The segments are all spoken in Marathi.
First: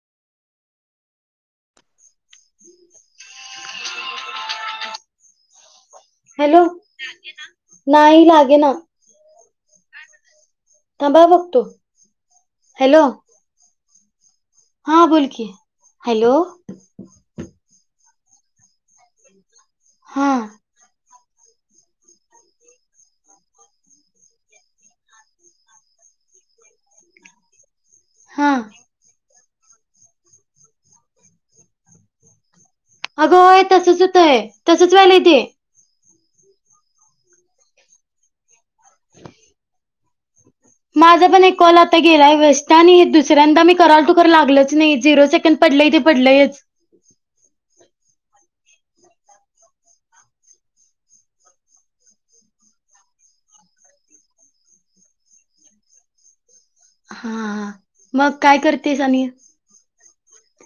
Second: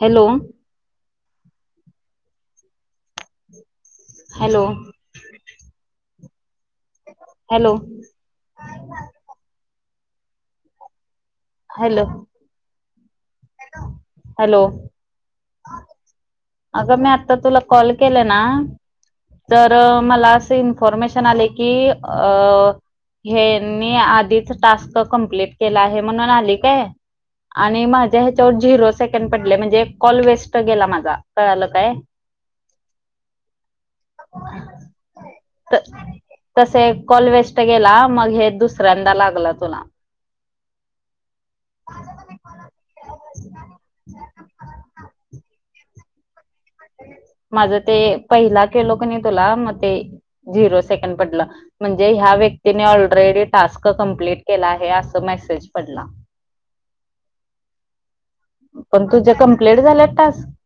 हॅलो [inaudible] हॅलो हॅलो हॅलो नाही लागे ना. थांब हा बघतो. हॅलो हॅलो हॅलो हा बोल हॅलो अगं मी आता तुला कॉल केलं ना तर हा मला असं इन्फॉर्मेशन ऑप्शन आले की अ हे मी आधीच टास्क कमप्लीट केला आहे म्हणून आलय काय आणि माझ्या हा ह्याच्यावर झिरो सेकंड पडलाय म्हणजे कॉल वेस्ट गेला माझा कळालं काय. अगं होय तसच होतय तसच व्हायलय तेे. तस एक कॉल वेस्ट गेला मग हे दुसऱ्यांदा लागला तुला. माझा पण एक कॉल आता गेलाय वेस्ट आणि हे दुसऱ्यांदा मी करालतो खर लागलंच नाही झिरो सेकंड पडलं पडलंयच. माझं ते पहिला केलो कने तुला म ते झिरो सेकंड पडलं म्हणजे ह्या व्यक्तीने ऑलरेडी टास्क कंप्लीट केला आहे असं मेसेज पडला. हा, मग काय करतेस पण आणि? तुझे कम्प्लीट झाले टास्क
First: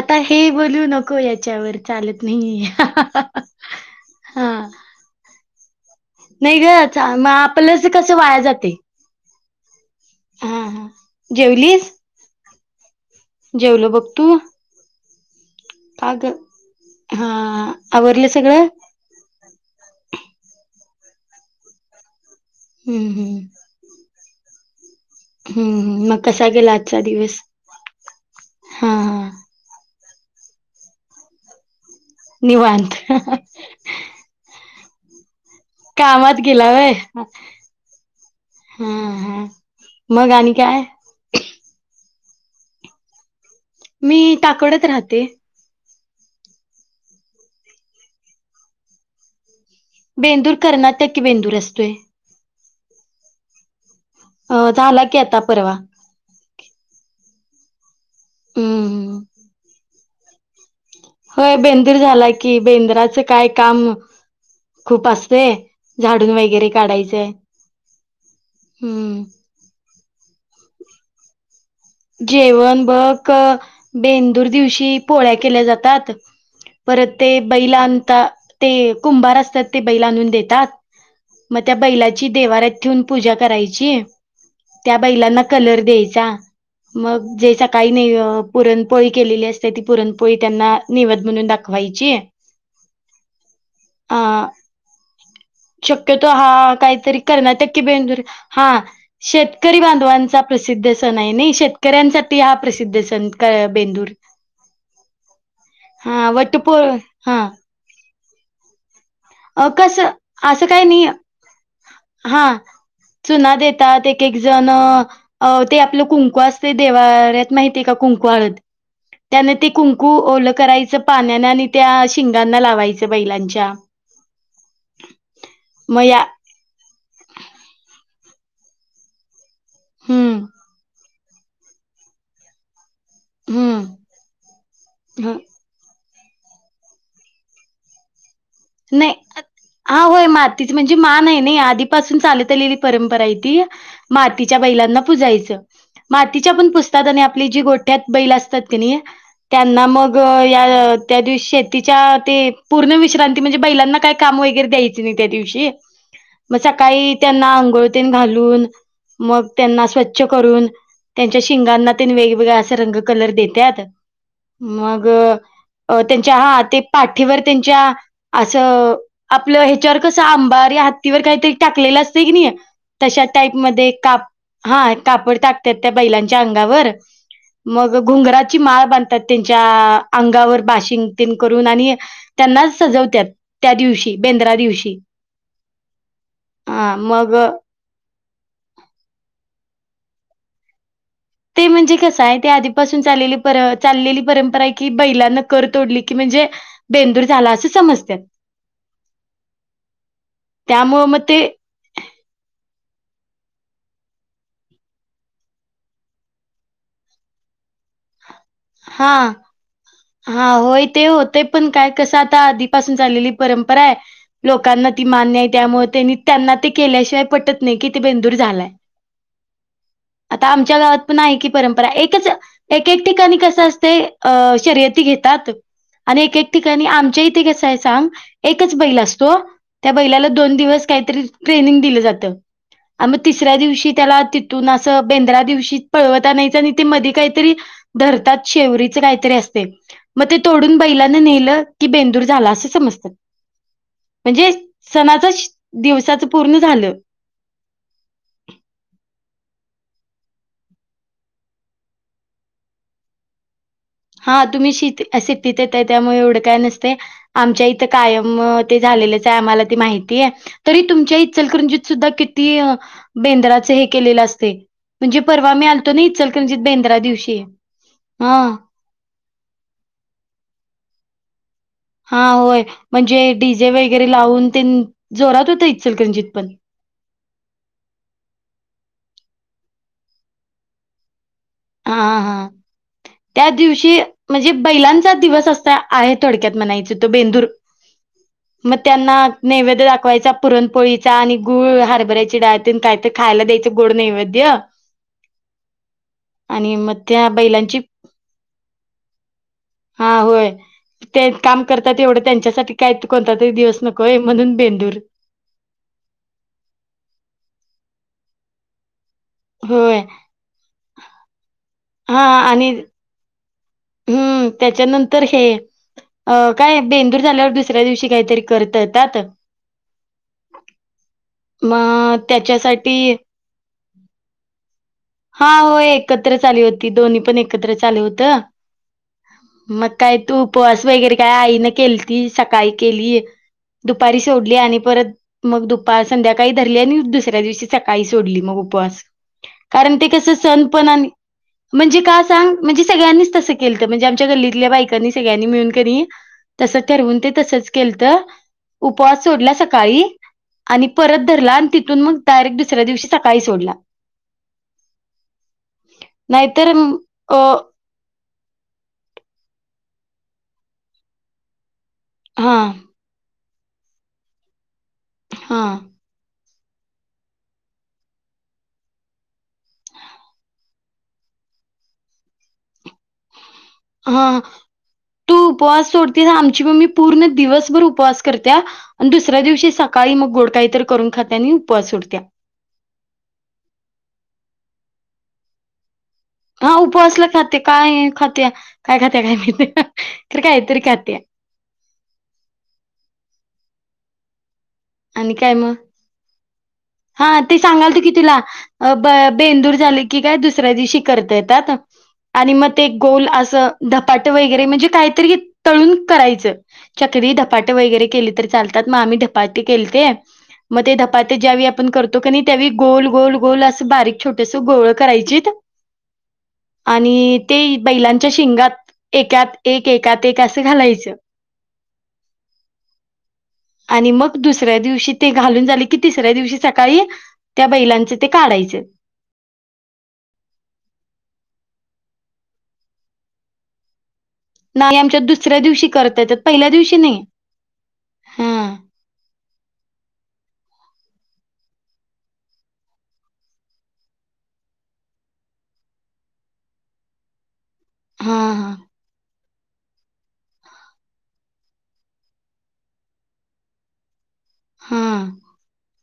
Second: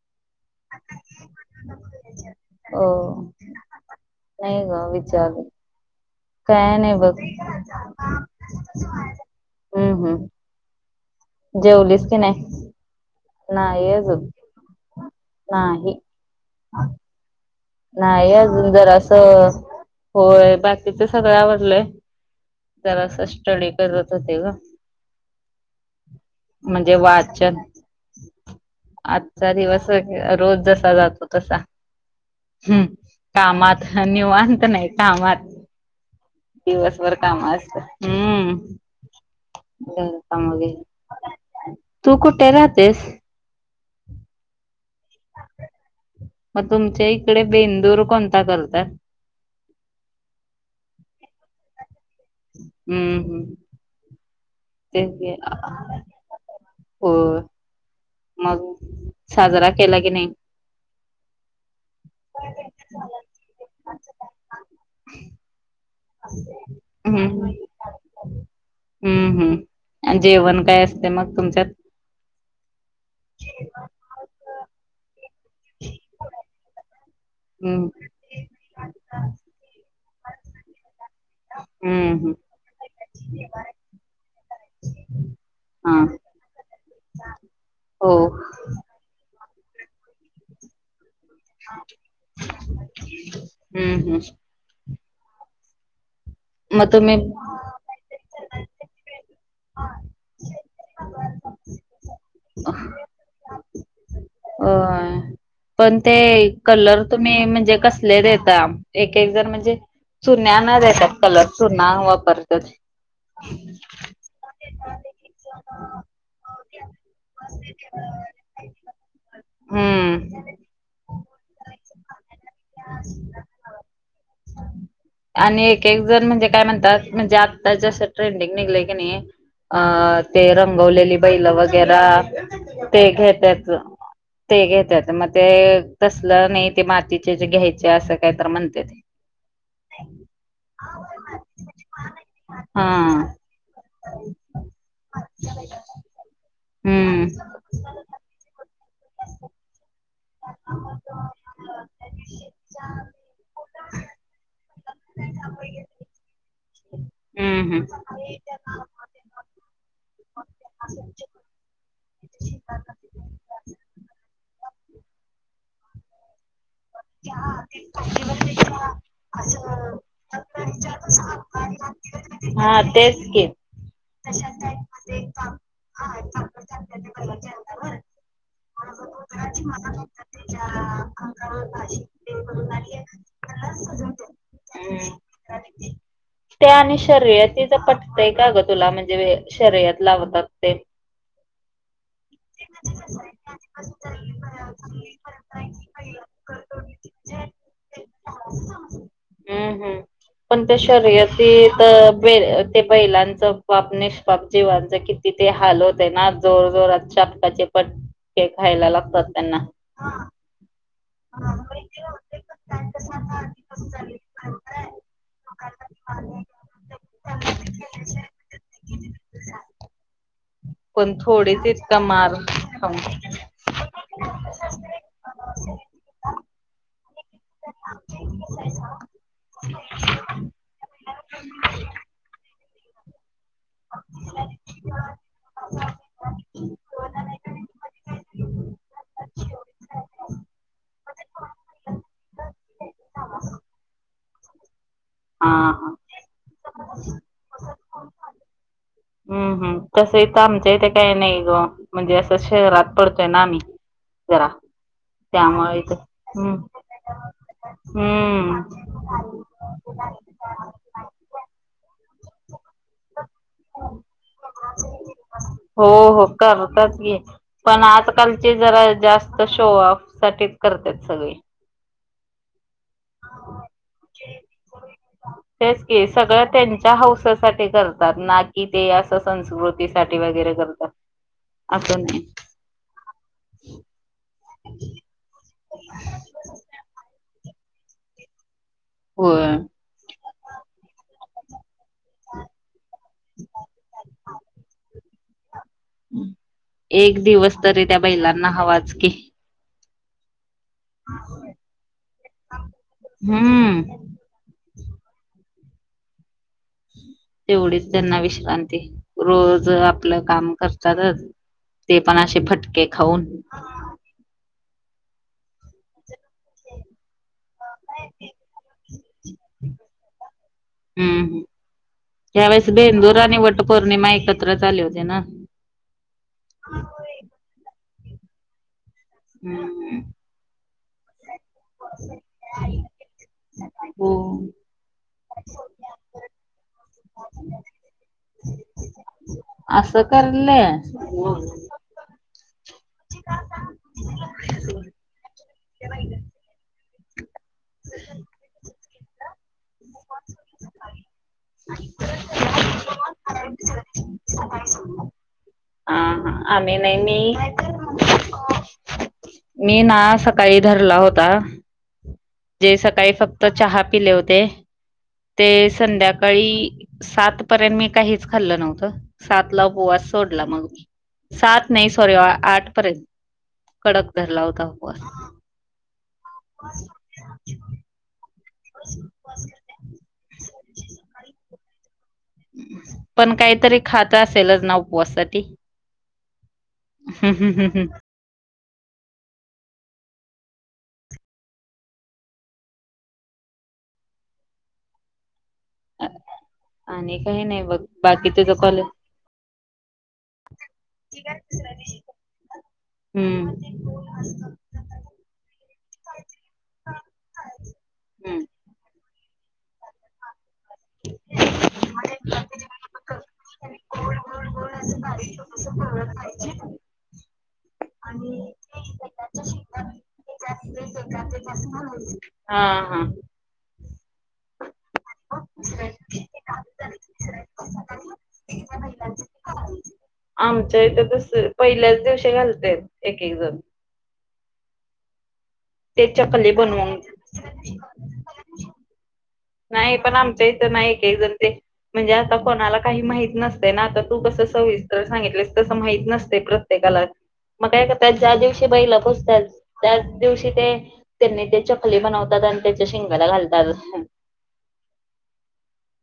आता हे बोलू नको, याच्यावर चालत अ नाहीये. [unintelligible] नाही ग विचार नाही ग काय चा बघ म आपलच कस वाया जातय. हम्म हम्म हा हा जेवलीस की नाय. जेवलो बघ तू नाही का ग हा आवरलं नाय सगळं अजून जरासं होय बाकीच सगळं आवरलंय. हम्म जरासा स्टडी करत होते ग हम्म हम्म मग कसा गेला म्हणजे आजचा दिवस वाचन हा हा आजचा दिवस रोज जसा जातो तसा हम्म निवांत कामात निवांत नाय कामात कामात गेला व्हय दिवसभर हा काम असत हूं हा मग गेलता आणि मध्ये काय मग आणि काय, तू कुठे राहतेस? मी काकडत राहते. मग तुमच्या इकडे बेंदूर कोणता करतात? बेंदूर कर्नाटकी बेंदूर असतोय हूं हम्म अ ते झाला की आता परवा हो मग हम्म साजरा केला की नाय? होय बेंदर झाला की बेंद्राचं काय काम खूप असतय. झाडून वगैरे काढायचंय. हूं हम्म हूं आणि जेवण काय असते मग तुमच्यात जेवण बक बेंदूर दिवशी पोळ्या केल्या जातात परत ते हम्म बैलांता ते कुंभार असतात ते बैला आणून देतात. म त्या हम्म बैलाची हम्म देवाऱ्यात ठेवून पूजा करायची. त्या बैलांना कलर हा द्येयचा. मग जे सकाळी नै हो पुरणपोळी केलेली असते ती पुरणपोळी त्यांना निव म्हणून दाखवायची. हम्म अ हम्म शक्यतो हा मग तुम्ही कायतरी कर्नाटक की बेदुरि हा शेत करी बांधवांचा प्रसिद्ध सण हाय नय शेतकऱ्यांसाठी हा प्रसिद्ध सण का बेंदूर. होय. पण ते हा वटपो कलर तुम्ही हा म्हणजे कसले देता. एक एक जण म्हणजे कसं चुण्या असं ना काही नाही देतात कलर चुना हा वापरतात. चुना देतात एक एक जण अ ते आपलं कुंकू अस ते देव्हाऱ्यात माहितीय का कुंकू हळद त्याने ते कुंकू हम्म. ओलं करायचं पाण्याने आणि त्या शिंगांना लावायचं बैलांच्या आणि एक एक मग या जण म्हणजे काय म्हणता ता म्हणजे आता ट्रेंडिंग निघलय का नय हम्म ते रंगवलेली बैल वगैर ते घेत्यात हम्म ते घेत्यात म ह ते तसलं नाय ते मातीचे जे घ्यायचे असं काही तर म्हणते ते नाय. अत हा होय मातीची म्हणजे मान आहे नय आधीपासून चालत आलेली हा परंपरा हाय ती मातीच्या बै लांना पुजायचं मातीच्या पण पूजतात आणि हम्म आपली जी गोठ्यात बैल असतात की नय त्यांना मग त या त्या दिवशी शेतीच्या ते पूर्ण विश्रांती म्हणजे बैलांना काय काम वगैरे हेन त्या दिवशी म काई त्यांना हम्म हम्म आंघोळ तेन घालुन मग त्यांना असं स्वच्छ करून त्यांच्या शिंगांना तेन वेगवेगळ्या अस रंग कलर देत्यात. मग त्यांच्या हा ते पाठीवर त्यांच्या असं आपलं ह्याच्यावर कसं अंबारी हत्तीवर काहीतरी टाकलेलं असतय कनी. हा तेच तशा की टाईप मध्ये का हा कापड टाकत्यात त्या बैलाच्या च्या अंगावर मग घुंगराची माळ बांधतात त्यांच्या अंगावर बाशिंग तेन करून आणि त्यांना सजवत्यात. त्या दिवशी बेंद्रा दिवशी. ते हा आणि मग शर्यतीच पटतंय का गं तुला म्हणजे शर्यत लावतात ते? ते म्हणजे कसं आहे ते आधीपासून चालेली चाललेली परंपरा आहे की, बैलांन कर तोडली की म्हणजे बेंदूर झाला असं समजत्यात. हम्म हम्म पण त्या त्यामुळं मग ते शर्यती तर ते बैलांच पाप निष्पाप जीवांच किती ते हाल होतंय ना जोर जोरात. चाबकाचे पटके खायला हा लागतात त्यांना. हा होय ते होतंय पण काय कसं आता आधीपासून चाललेली परंपरा आहे लोकांना ती मान्य आहे. त्यामुळे, आणि त्यांना ते केल्याशिवाय पटतं नाही की ते बेंदूर झालाय. ह आता आमच्या गावात पण आहे की परंपरा इतका एकच मार एक खाऊन एक हा ठिकाणी कसं असतंय शर्यती घेतात आणि एक एक ठिकाणी आमच्या इ ते कसं हाय सांग एकच बैल असतो त्या बैलाला दोन दिवस कायतरी ट्रेनिंग दिलं जातं. आम्ही तिसऱ्या दिवशी त्याला तिथून असं बेंद्र दिवशी पळवत आणायचं आणि ते मधी कायतरी धरतात शेवरीच काहीतरी असतयं. म ते तोडून बैलानं नेलं की बेंदूर झाला असं समजतात. ह्ं म्हणजे सणाचं दिवसाच पूर्ण झालं. हम् हम् तसं इथं आमच्यां इथं काय नाही गं म्हणजे असं शहरात पडतोय ना आम्ही. हा जरा तुम्ही शि शिटीत येताय इथे त्यामुळे एवढं काय हम्म नसतय आमच्या इथं कायम हम्म ते झालेलं आम्हाला काय माहिती हाय तरी तुमच्या इचलकरंजीत सुध्दा किती बेंद्राच हे केलेलं असतयं. म्हणजे परवा मी हो आलतो नयी इचलकरंजीत बेंद्रा दिवशी. हा आजकालची जरा जास्त शो ऑफ साठीच करत्यात सगळी. हा होय. म्हणजे डीजे वगैरे लावून तेन जोरात होतंय तेच की इचलकरंजीत सगळं पण. त्यांच्या हौसासाठी ना कि ते असं संस्कृतीसाठी वगैरे करतं असतात. हा असुदेत. हा त्या दिवशी म्हणजे बैलांचा दिवस असा आहे थोडक्यात म्हणायचं तो बेंदूर. मग त्यांना होय नैवेद दाखवायचा पुरणपोळीचा आणि गुळ. हरभऱ्याची डाळ तेन कायते खायला द्यायचं गोड नैवेद्य. आणि मग एक त्या दिवस बैलांची तरी त्या बैलांना हवाच की. हा होय. तेच काम करतात एवढं त्यांच्यासाठी काय कोणता तरी दिवस हम्म नको होय म्हणून बेंदूर. तेवढीच त्यांना विश्रांती रोज होय आपलं काम करतातच. ते पण हा असे आणि फटके खाऊन. हम्म त्याच्यानंतर हे अ काय बेंदूर झाल्यावर दुसऱ्या दिवशी काहीतरी कर ठेवतात. हम्म यावेळेस त्याच्यासाठी बेंदूर आणि वट पौर्णिमा एक हा होय एकत्रच आली होती दोन्ही पण एकत्रच आलं होतं. मग हम्म काय तू उपवास वगैरे काय आईन केल ती सकाळी केली. दुपारी हो सोडली आणि परत मग दुपार संध्याकाळी धरली अन् दुसऱ्या दिवशी सकाळी सोडली मग उपवास कारण असं ते कस सण करलय पण आणि म्हणजे का सांग म्हणजे सगळ्यांनीच तसं केलतं म्हणजे, आमच्या गल्लीतल्या बायकांनी सगळ्यांनी मिळून कणी तसं ठरवून ते तसचं केलतं उपवास सोडला सकाळी आणि परत धरला आणि तिथून मग डायरेक्ट दुसऱ्या दिवशी सकाळी सोडला. अ हा हा, नाहीतर आम्ही नाही मी अ मी ना, सकाळी धरला होता. हा म्हणजे सकाळी फक्त चहा पिले होते, ते हा संध्याकाळी सात पर्यंत मी काहीच खाल्ल नव्हतं, सातला उपवास सोडला मग मी. सात नाही, सॉरी आठ पर्यंत. कडक हा, धरला होता उपवास. तू उपवास सोडतेस आमची मम्मी पूर्ण दिवसभर उपवास करत्या आणि दुसऱ्या दिवशी सकाळी मग गोड काही तर करून खात्या आणि उपवास सोडत्या. पण काहीतरी खात असेलच, ना उपवासासाठी? हा, उपवासला खाते काय ये खात्या. काय खात्या काय माहित, खरं काय तरी खात्या. आणि काय म? [unintelligible] हा ते नाही बघ सांगालतकी बाकी तिला तुझं कॉलेज अ ब बेंदूर झाले की काय दुसऱ्या दिवशी करता येतात. आणि मग ते गोल हम्म. असं धपाट वगैरे म्हणजे काहीतरी तळून करायचं चकल्या. धपाटे वगैरे केली हम्म तरी चालतात म आम्ही ते केलेते म ते धपाटे ज्यावेळी आपण करतो, कणी त्यावेळी गोल गोल गोल गोल अस बारीक. छोटेस गोळ करायची आणि ते बैलांच्या शिंगात एकात एक एकात एक असं घालायचं. हा हा. आणि मग दुसऱ्या दिवशी ते घालून झाले कि, तिसऱ्या दिवशी सकाळी त्या बैलांचं ते काढायचं. आमच्या इथ तस पहिल्याच दिवशी घालत्यात एक-एक जण. नाही आमच्यात दुसऱ्या दिवशी ते करता येतात, चकली पहिल्या बनवून दिवशी नाही. हां नाही पण आमच्या इथं ना, एक-एक जण ते म्हणजे आता कोणाला काही माहित नसतय ना, आता तू कस सविस्तर सांगितलीस तस माहित नसतय प्रत्येकाला. मग काय करताात, ज्या हां दिवशी हां बैल पुजतात, त्याच दिवशी ते त्यांनी ते चप खली बनवतात, आणि त्याच्या शेंगाला घालतात. हम्म.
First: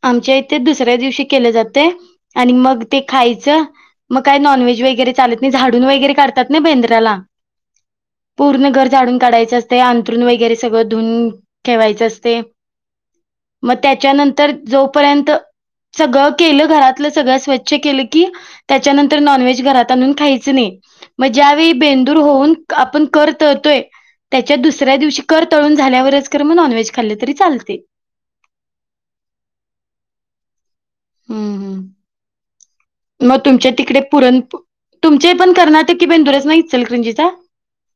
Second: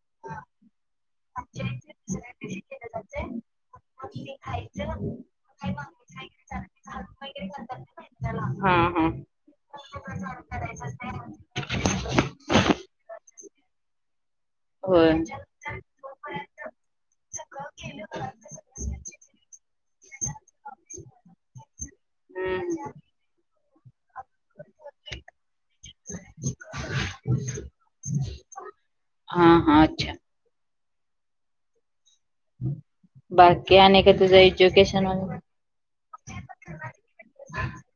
आमच्या इथे दुसऱ्या दिवशी केलं जातंय, इथे दुसऱ्या आणि दिवशी मग केलं ते जातंय खायचं मग ते काय नॉनव्हेज खायचं. वगैरे चालत नाही, काही झाडून वगैरे मागून काढतात खायचं, नई झाडून बेंद्राला. [unintelligible] पूर्ण घर हा. झाडून काढायचं असतय, अंंतरुण वगैरे सगळं धुन ठेवायचं असतय. मग त्याच्यानंतर होय. जोपर्यंत सगळं केलं घरातलं, सगळं स्वच्छ केलं की त्याच्यानंतर नॉनव्हेज घरात आणून खायच नाही, मग ज्या वेळी बेंदूर होऊन हम्म आपण कर तळतोय त्याच्या दुसऱ्या दिवशी, कर तळून झाल्यावरच खर मग नॉनव्हेज खाल्ल तरी चालतंय. हा हा अच्छा. हम्म, हम्म. [unintelligible] म तुमच्या बाकी तिकडे आणि काय तुझं पुरण पो, एज्युकेशन तुमचे वगैरे पण कर्नाटकी बेंदुरच ना इचलकरंजीचा.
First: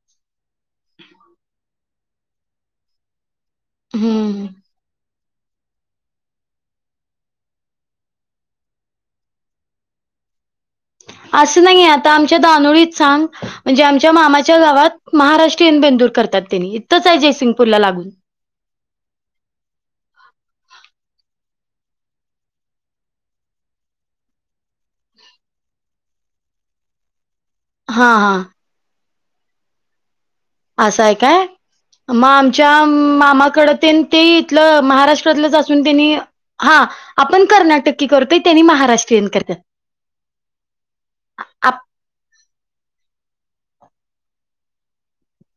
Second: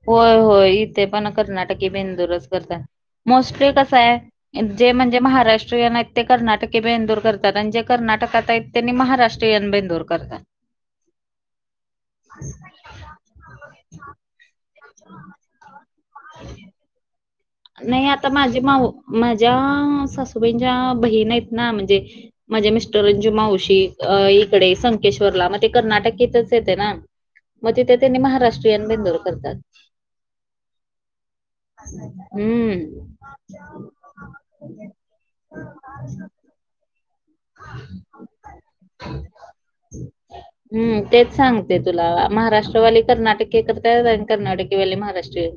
होय-होय इथे पण कर्नाटकी बेंदू रच करत्यात, मोस्टली कसय हम्म. जे म्हणजे महाराष्ट्रीयन हाईत. ते कर्नाटकी बेंदूर करतात, आणि जे कर्नाटकात आहेत ते महाराष्ट्रीयन बेंदूर करतात. असं नाही, आता आमच्या दानोळीत सांग, म्हणजे आमच्या मामाच्या गा गावात महाराष्ट्रीयन बेंदूर करतात, त्यांनी इथचं आहे जयसिंग नाही आता माझी माऊ माझ्या सासूबाईंच्या बहीण आहेत. ना म्हणजे माझे मिस्टर अंजू मावशी इकडे संकेश्वरला मग ते कर्नाटकेतचं येतंय ना, म तिथे हा त्यांनी हा महाराष्ट्रीयन बेंदूर करतात. असं आहे काय मग आम च्या हम्म मामाकडतेन ते इथलं महाराष्ट्रातलंच असून, त्यांनी हा आपण कर्नाटकी करतोय, त्यांनी महाराष्ट्रीयन करत्यात. हम्म, तेच सांगते तुला महाराष्ट्र [unintelligible] वाली कर्नाटकी करत्यात, आणि कर्नाटकीवाली महाराष्ट्रीयन.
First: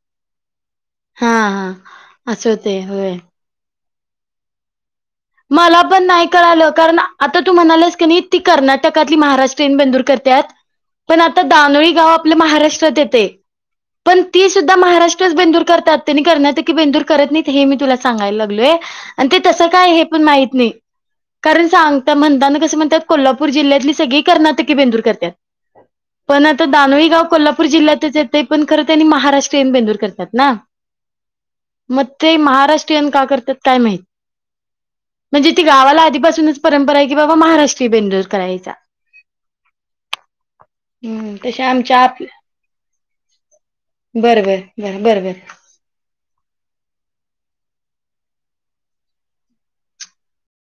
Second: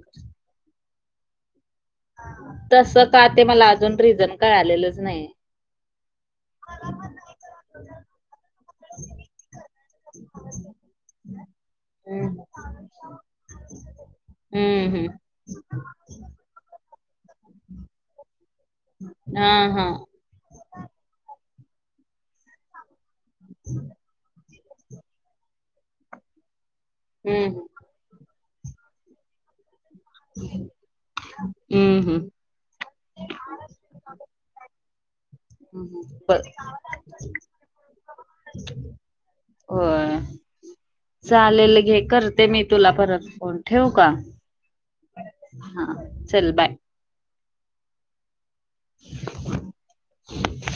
हा हा असं होतंय तसं होय का, ते मला अजून रिझन कळालेलंच नाही मला पण नाही कळालं, कारण आता तू म्हणालेस की नाही, ती टकातली महाराष्ट्रीयन बेंदुर करत्यात, पण आता दानोळी गाव हम्म आपल्या महाराष्ट्रात येतय. पण ती सुद्धा हम्म हम्म. महाराष्ट्रच बेंदूर करतात, तेन्ही कर्नाटकी बेंदुर करत नाहीत, हे मी तुला सांगायला लागलोय, अन् ते हा तस हा काय हे पण माहित नाही, कारण सांगता म्हणतान कसं म्हणत्यात, कोल्हापूर जिल्ह्यातली सगळी कर्नाटकी की बेंदुर करत्यात, पण आता दानोळी गाव हम्म कोल्हापूर जिल्ह्यातच येत तय, पण खरं तेन्ही महाराष्ट्रयन बेंदुर करत्यात ना, हम्म मग हम्म ते महाराष्ट्रीयन का करत्यात, काय माहित. म्हणजे ती गावाला हम्म. बर आधीपासूनच परंपरा आहे, की बाबा महाराष्ट्रीय बेंदुर करायचा. होय. हम्म तशा चालेल आमच्या घे आप करते, मी तुला परत फोन ठेऊ का? बर बर बर बर बर. हा, चल बाय! [unintelligible]